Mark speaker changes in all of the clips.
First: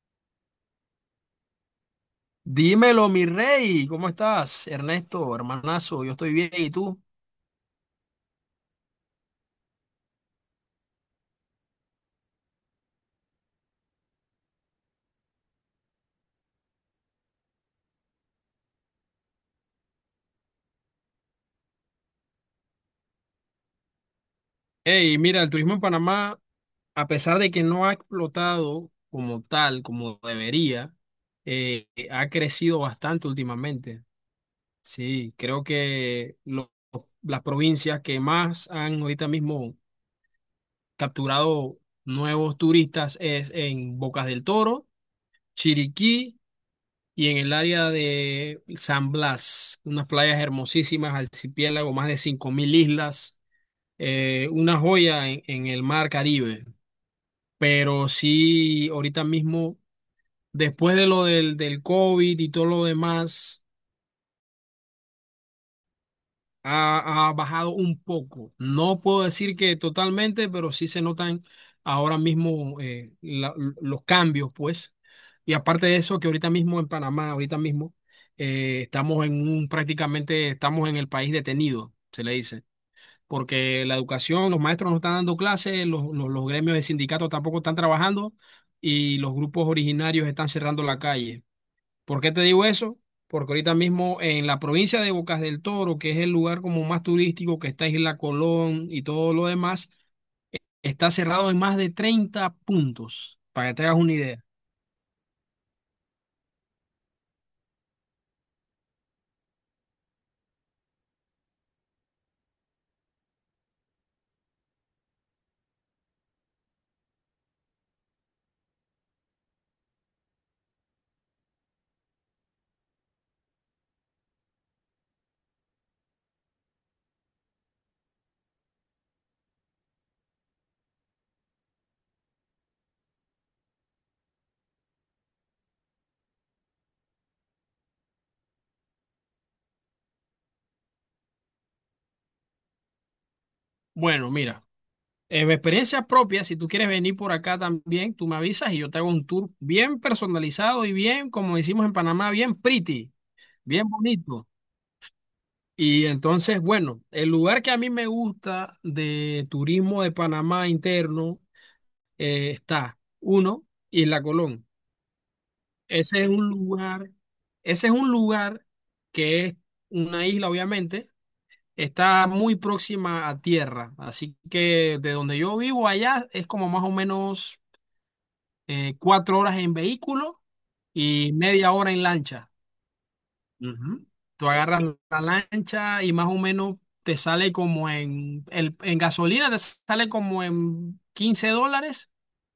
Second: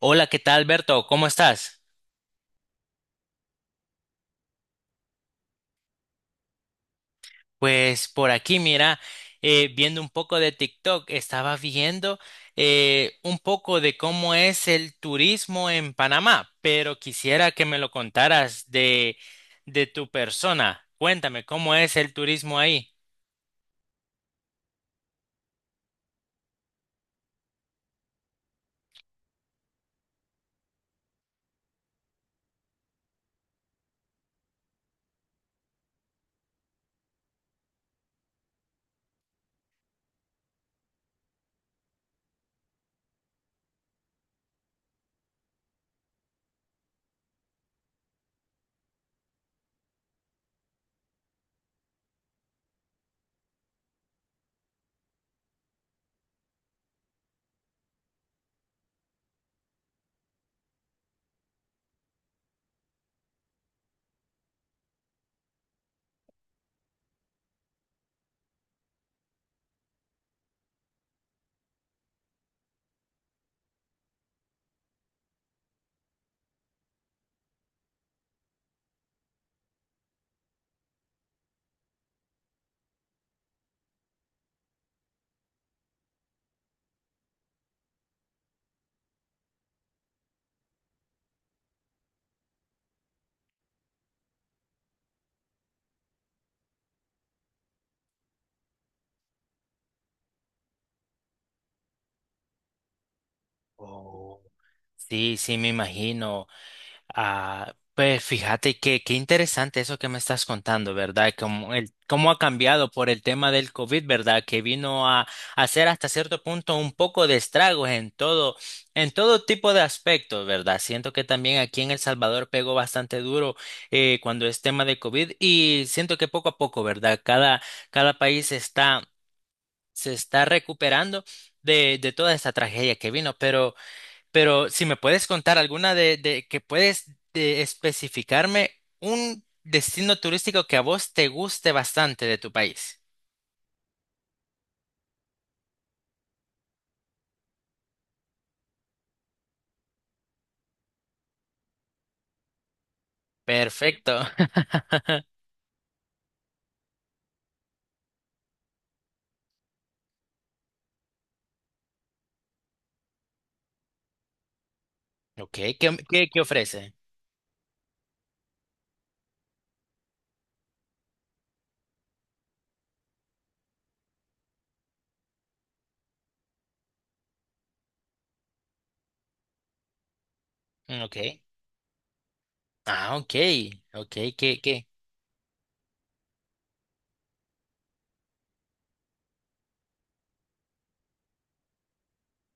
Speaker 1: Hola, ¿qué tal, Alberto? ¿Cómo estás?
Speaker 2: Dímelo, mi rey, ¿cómo estás? Ernesto, hermanazo, yo estoy bien, ¿y tú?
Speaker 1: Pues por aquí, mira, viendo un poco de TikTok, estaba viendo un poco de cómo es el turismo en Panamá, pero quisiera que me lo contaras de tu persona. Cuéntame, ¿cómo es el turismo ahí?
Speaker 2: Hey, mira, el turismo en Panamá, a pesar de que no ha explotado como tal, como debería, ha crecido bastante últimamente. Sí, creo que las provincias que más han ahorita mismo capturado nuevos turistas es en Bocas del Toro, Chiriquí y en el área de San Blas, unas playas hermosísimas, archipiélago, más de 5,000 islas, una joya en el mar Caribe. Pero sí, ahorita mismo, después de lo del COVID y todo lo demás, ha bajado un poco. No puedo decir que totalmente, pero sí se notan ahora mismo los cambios, pues. Y aparte de eso, que ahorita mismo en Panamá, ahorita mismo, prácticamente estamos en el país detenido, se le dice. Porque la educación, los maestros no están dando clases, los gremios de sindicatos tampoco están trabajando y los grupos originarios están cerrando la calle. ¿Por qué te digo eso? Porque ahorita mismo en la provincia de Bocas del Toro, que es el lugar como más turístico, que está Isla Colón y todo lo demás, eh, está cerrado en más de 30 puntos, para que te hagas una
Speaker 1: Oh,
Speaker 2: idea.
Speaker 1: sí, sí, me imagino. Ah, pues fíjate que qué interesante eso que me estás contando, ¿verdad? Como el, cómo ha cambiado por el tema del COVID, ¿verdad? Que vino a hacer hasta cierto punto un poco de estragos en todo tipo de aspectos, ¿verdad? Siento que también aquí en El Salvador pegó bastante duro cuando es tema de COVID y siento que poco a poco, ¿verdad? Cada país está, se está recuperando de toda esta tragedia que vino, pero si me puedes contar de que puedes de especificarme un destino turístico que a vos te guste bastante de tu país.
Speaker 2: Bueno, mira, en mi experiencia propia, si tú quieres venir por acá también, tú me avisas y yo te hago un tour bien personalizado y bien, como decimos en Panamá, bien pretty, bien
Speaker 1: Perfecto.
Speaker 2: bonito. Y entonces, bueno, el lugar que a mí me gusta de turismo de Panamá interno está uno y la Colón.
Speaker 1: Ok,
Speaker 2: Ese es
Speaker 1: ¿qué
Speaker 2: un
Speaker 1: ofrece?
Speaker 2: lugar, ese es un lugar que es una isla, obviamente, está muy próxima a tierra, así que de donde yo vivo allá es como más o menos 4 horas en vehículo
Speaker 1: Mm,
Speaker 2: y
Speaker 1: ok.
Speaker 2: media hora en lancha.
Speaker 1: Ah, ok.
Speaker 2: Ujú.
Speaker 1: Ok,
Speaker 2: Tú agarras
Speaker 1: qué.
Speaker 2: la lancha y más o menos te sale como en gasolina, te sale como en $15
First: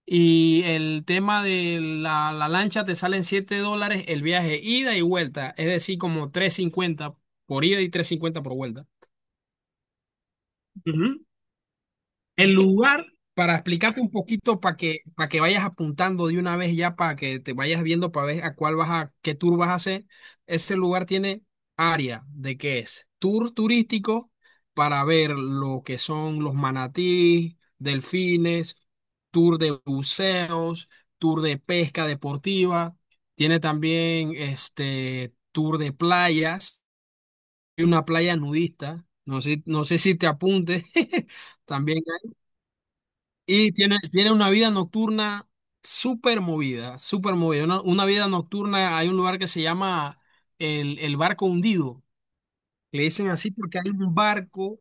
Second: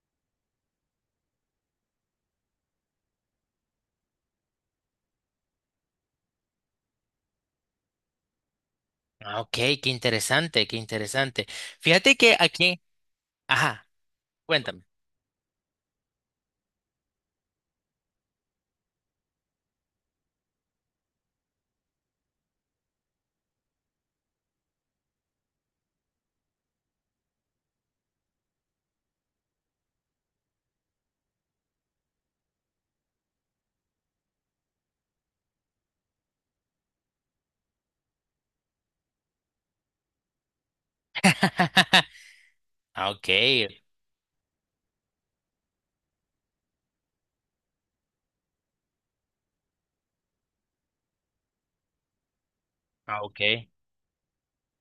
Speaker 2: y el tema de la lancha te sale en $7 el viaje ida y vuelta, es decir, como 350 por ida y 350 por vuelta.
Speaker 1: Ah, ok, qué interesante, qué
Speaker 2: Ujú.
Speaker 1: interesante. Fíjate que
Speaker 2: El
Speaker 1: aquí.
Speaker 2: lugar, para
Speaker 1: Ajá,
Speaker 2: explicarte un poquito, para
Speaker 1: cuéntame.
Speaker 2: que, para que vayas apuntando de una vez ya, para que te vayas viendo, para ver a cuál vas a, qué tour vas a hacer, ese lugar tiene área de que es tour turístico para ver lo que son los manatí, delfines, tour de buceos, tour de pesca deportiva, tiene también este tour de playas, y una playa nudista, no sé si te apuntes. También
Speaker 1: Ah, ok.
Speaker 2: y tiene una vida nocturna súper movida, súper movida. Una vida nocturna, hay un lugar que se llama el barco hundido. Le
Speaker 1: Ah,
Speaker 2: dicen
Speaker 1: ok.
Speaker 2: así porque hay un barco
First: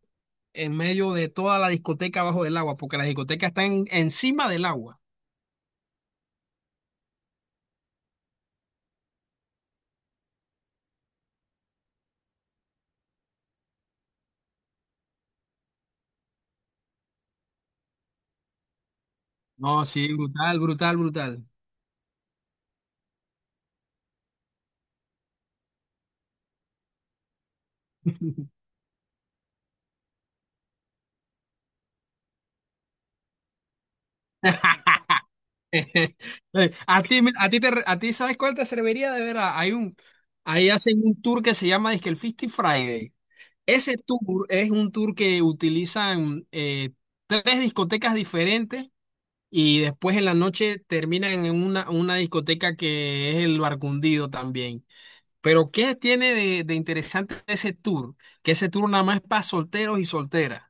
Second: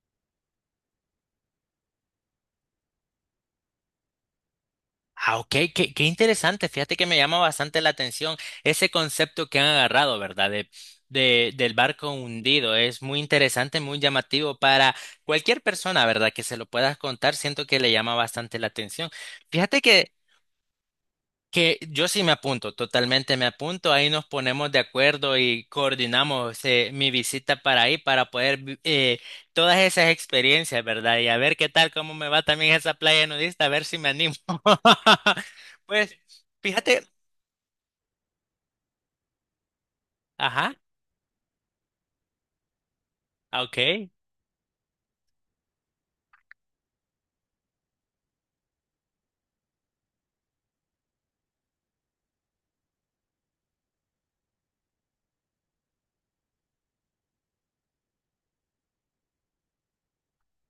Speaker 2: en medio de toda la discoteca abajo del agua, porque la discoteca está encima del agua.
Speaker 1: Ah, ok, qué interesante. Fíjate que me llama bastante la atención ese concepto que han agarrado, ¿verdad? De, del barco hundido. Es muy interesante, muy llamativo para cualquier persona, ¿verdad? Que se lo puedas contar. Siento que le llama bastante la atención. Fíjate
Speaker 2: No,
Speaker 1: que
Speaker 2: sí, brutal, brutal, brutal.
Speaker 1: yo sí me apunto, totalmente me apunto, ahí nos ponemos de acuerdo y coordinamos mi visita para ahí para poder todas esas experiencias, ¿verdad? Y a ver qué tal, cómo me va también esa playa nudista, a ver si me animo. Pues,
Speaker 2: A
Speaker 1: fíjate,
Speaker 2: ti, mira, a ti ¿sabes cuál te serviría de ver? Ahí
Speaker 1: ajá,
Speaker 2: hacen un tour que se llama dizque el Fisty Friday.
Speaker 1: ah,
Speaker 2: Ese
Speaker 1: ok.
Speaker 2: tour es un tour que utilizan tres discotecas diferentes y después en la noche terminan en una discoteca que es el Barcundido también. Pero ¿qué tiene de interesante ese tour? Que ese tour nada más es para solteros y solteras.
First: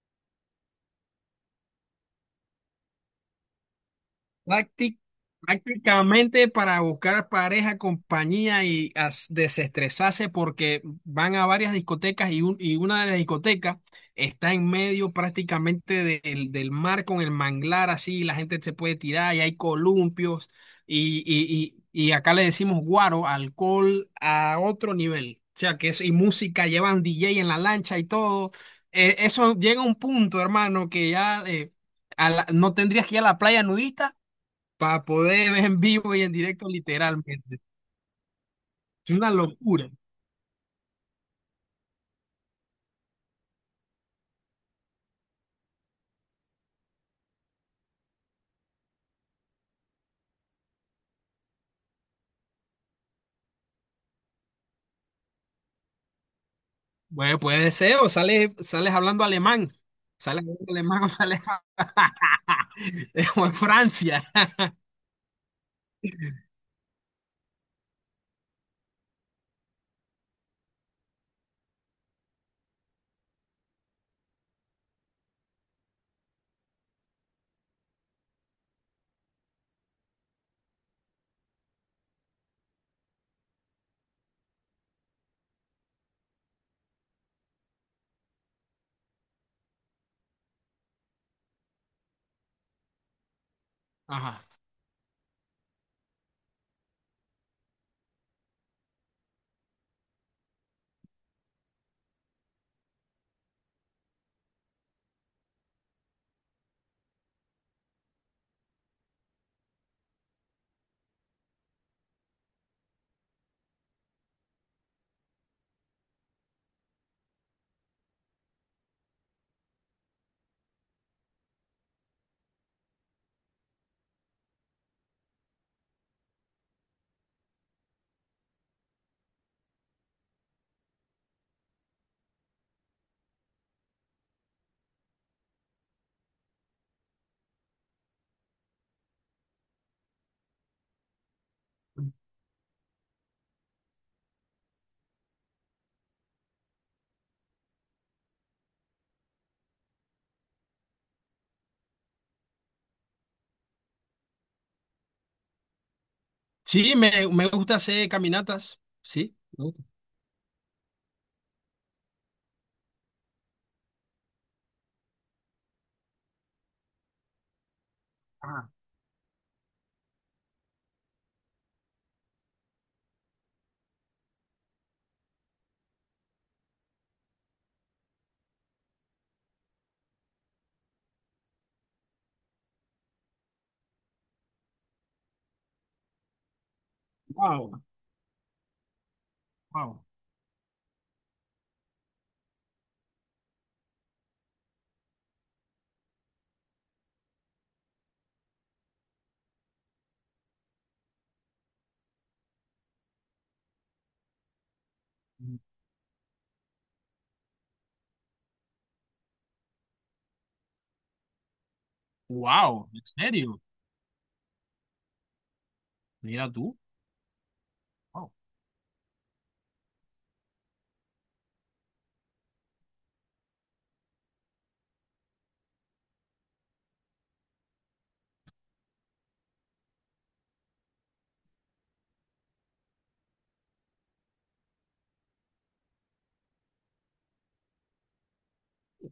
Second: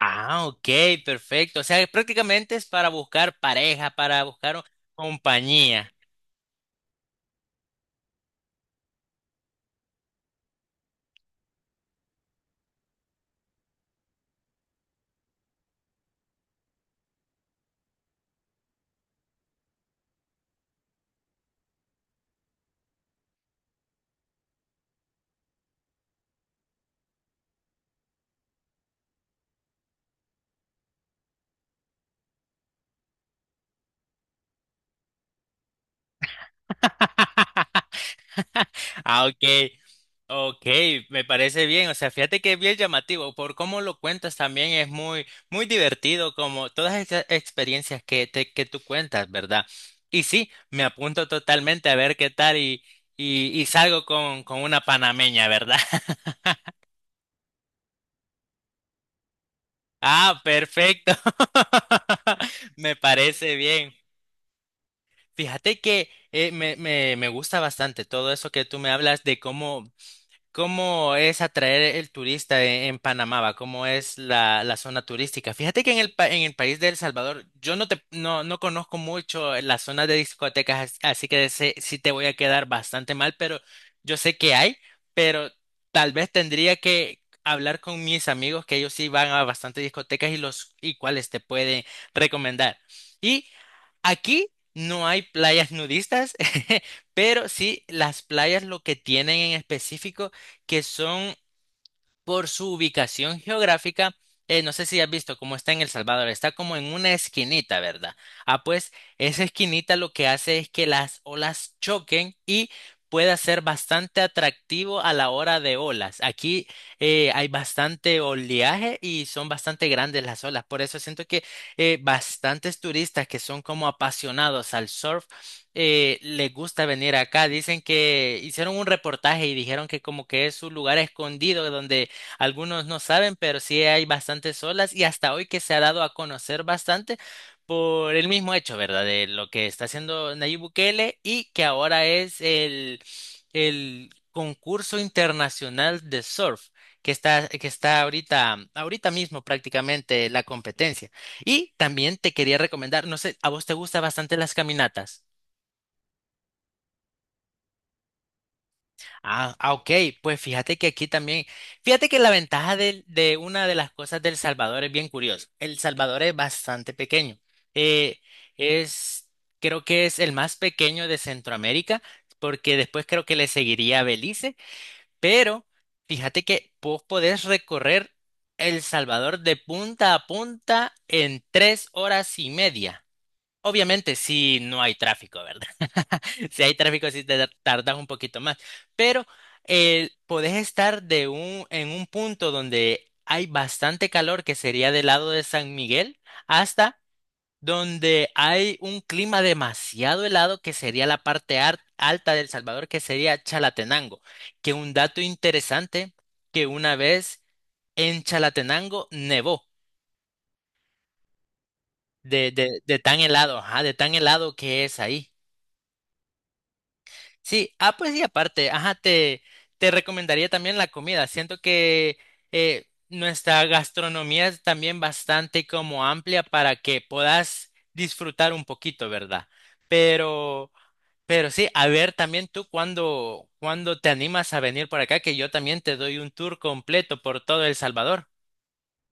Speaker 1: Ah, ok, perfecto. O sea, prácticamente es para buscar pareja, para buscar
Speaker 2: Prácti-
Speaker 1: compañía.
Speaker 2: prácticamente para buscar pareja, compañía y desestresarse porque van a varias discotecas y una de las discotecas está en medio prácticamente del mar con el manglar así, y la gente se puede tirar y hay columpios y acá le decimos guaro, alcohol a otro nivel. O sea, y música, llevan DJ en la lancha y todo. Eso llega a un punto, hermano, que ya no tendrías que ir a la playa nudista para poder ver en vivo y en directo literalmente. Es
Speaker 1: Ah,
Speaker 2: una
Speaker 1: ok.
Speaker 2: locura.
Speaker 1: Ok, me parece bien, o sea, fíjate que es bien llamativo, por cómo lo cuentas también es muy divertido, como todas esas experiencias que tú cuentas, ¿verdad? Y sí, me apunto totalmente a ver qué tal y salgo con una panameña, ¿verdad?
Speaker 2: Bueno, puede ser, o sales, sales hablando alemán,
Speaker 1: Ah,
Speaker 2: sales hablando alemán o
Speaker 1: perfecto,
Speaker 2: sales
Speaker 1: me
Speaker 2: o en
Speaker 1: parece bien.
Speaker 2: Francia.
Speaker 1: Fíjate que me gusta bastante todo eso que tú me hablas de cómo ¿cómo es atraer el turista en Panamá? ¿Va? ¿Cómo es la, la zona turística? Fíjate que en el, en el país de El Salvador yo no, te, no, no conozco mucho la zona de discotecas, así que sí te voy a quedar bastante mal, pero yo sé que hay, pero tal vez tendría que hablar con mis amigos que ellos sí van a bastantes discotecas y cuáles te pueden recomendar. Y
Speaker 2: Ajá.
Speaker 1: aquí no hay playas nudistas, pero sí las playas lo que tienen en específico que son por su ubicación geográfica, no sé si has visto cómo está en El Salvador, está como en una esquinita, ¿verdad? Ah, pues esa esquinita lo que hace es que las olas choquen y pueda ser bastante atractivo a la hora de olas. Aquí hay bastante oleaje y son bastante grandes las olas, por eso siento que bastantes turistas que son como apasionados al surf les gusta venir acá. Dicen que hicieron un reportaje y dijeron que como que es un lugar escondido donde algunos no saben, pero sí hay bastantes olas y hasta hoy que se ha dado a conocer bastante por el mismo hecho, ¿verdad? De lo que está haciendo Nayib Bukele y que ahora es el concurso internacional de surf que está ahorita, ahorita mismo prácticamente la competencia. Y también te quería recomendar, no sé, ¿a vos te gustan bastante las caminatas?
Speaker 2: Sí, me gusta hacer caminatas, sí.
Speaker 1: Ah,
Speaker 2: Me
Speaker 1: ah,
Speaker 2: gusta.
Speaker 1: ok, pues fíjate que aquí también, fíjate que la ventaja una de las cosas del Salvador es bien curiosa. El Salvador es bastante pequeño. Eh,
Speaker 2: Ah,
Speaker 1: es, creo que es el más pequeño de Centroamérica, porque después creo que le seguiría Belice, pero fíjate que vos podés recorrer El Salvador de punta a punta en 3 horas y media. Obviamente, si no hay tráfico, ¿verdad? Si hay tráfico, sí te
Speaker 2: wow,
Speaker 1: tardas un poquito más. Pero
Speaker 2: wow.
Speaker 1: podés estar de en un punto donde hay bastante calor, que sería del lado de San Miguel, hasta donde hay un clima demasiado helado, que sería la parte alta del Salvador, que sería Chalatenango. Que un dato interesante, que una vez en Chalatenango nevó
Speaker 2: Wow,
Speaker 1: de
Speaker 2: ¿en
Speaker 1: tan helado,
Speaker 2: serio?
Speaker 1: ajá, de tan helado que es ahí.
Speaker 2: Mira tú.
Speaker 1: Sí, ah, pues y
Speaker 2: Wow.
Speaker 1: aparte, ajá, te recomendaría también la comida. Siento que nuestra gastronomía es también bastante como amplia para que puedas disfrutar un poquito, ¿verdad? Pero, pero sí, a ver también tú cuando te animas a venir por acá, que yo también te doy un tour completo por todo El Salvador.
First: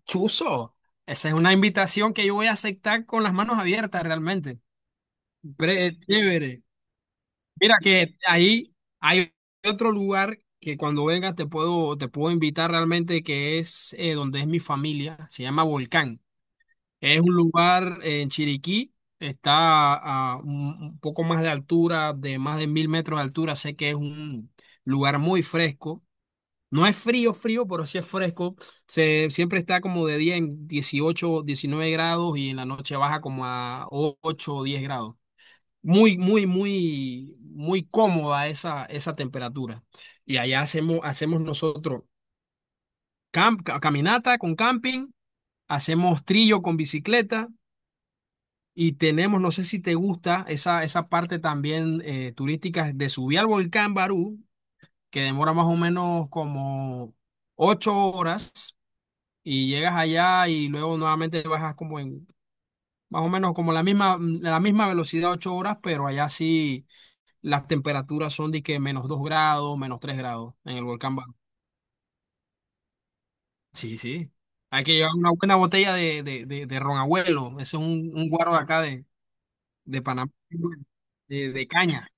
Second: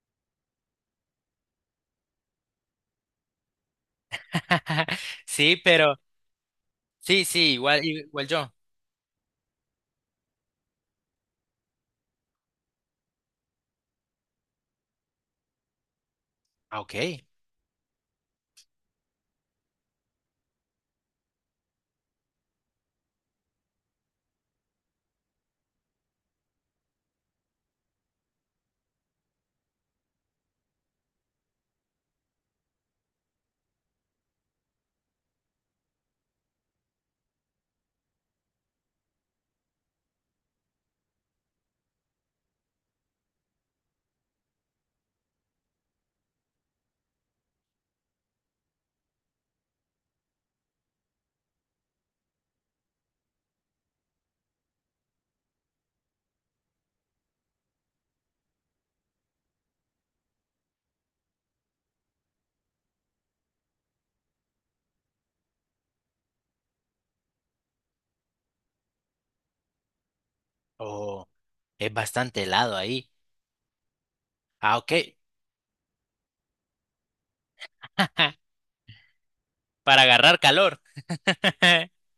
Speaker 2: Chuzo, esa es una invitación que yo voy a aceptar con las manos abiertas realmente.
Speaker 1: Sí, pero
Speaker 2: Chévere.
Speaker 1: sí, sí,
Speaker 2: Mira
Speaker 1: igual,
Speaker 2: que
Speaker 1: igual yo.
Speaker 2: ahí hay otro lugar que cuando vengas te puedo invitar realmente que es donde es mi familia, se llama Volcán.
Speaker 1: Ah, ok.
Speaker 2: Es un lugar en Chiriquí, está a un poco más de altura, de más de 1,000 metros de altura, sé que es un lugar muy fresco. No es frío, frío, pero sí es fresco. Siempre está como de día en 18, 19 grados y en la noche baja como a 8 o 10 grados muy, muy, muy, muy cómoda esa temperatura. Y allá hacemos nosotros caminata con camping, hacemos trillo con bicicleta y tenemos, no sé si te gusta, esa parte también turística de subir al volcán Barú, que demora más o menos como 8 horas y llegas allá y luego nuevamente bajas Más o menos como la misma velocidad, 8 horas, pero allá sí, las temperaturas son de que menos 2 grados, menos 3 grados en el volcán
Speaker 1: Oh,
Speaker 2: Barú.
Speaker 1: es bastante helado ahí.
Speaker 2: Sí, sí.
Speaker 1: Ah,
Speaker 2: Hay que llevar
Speaker 1: ok.
Speaker 2: una buena botella de ron abuelo. Ese es un guaro de acá de
Speaker 1: Para
Speaker 2: Panamá,
Speaker 1: agarrar calor.
Speaker 2: de caña.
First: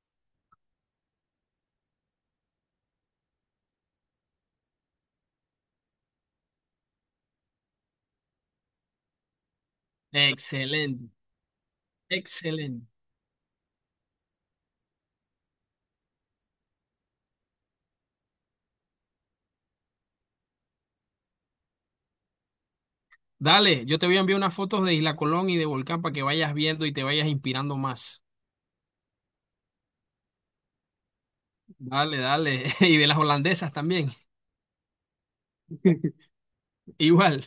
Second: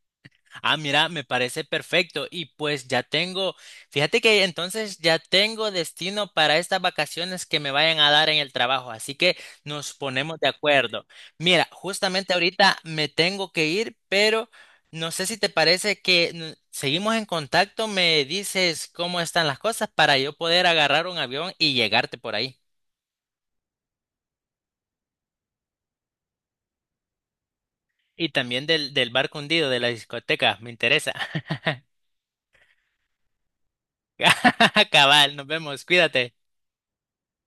Speaker 1: Ah, mira, me parece perfecto. Y pues ya tengo, fíjate que entonces ya tengo destino para estas vacaciones que me vayan a dar en el trabajo. Así que nos ponemos de acuerdo.
Speaker 2: Excelente,
Speaker 1: Mira, justamente ahorita
Speaker 2: excelente.
Speaker 1: me tengo que ir, pero no sé si te parece que seguimos en contacto. Me dices cómo están las cosas para yo poder agarrar un avión y llegarte por ahí.
Speaker 2: Dale, yo te voy a enviar unas fotos de Isla Colón y de Volcán para que vayas viendo y te vayas inspirando más.
Speaker 1: Y también del, del barco hundido, de la discoteca, me interesa.
Speaker 2: Dale, dale. Y de las holandesas también.
Speaker 1: Cabal, nos vemos, cuídate.
Speaker 2: Igual.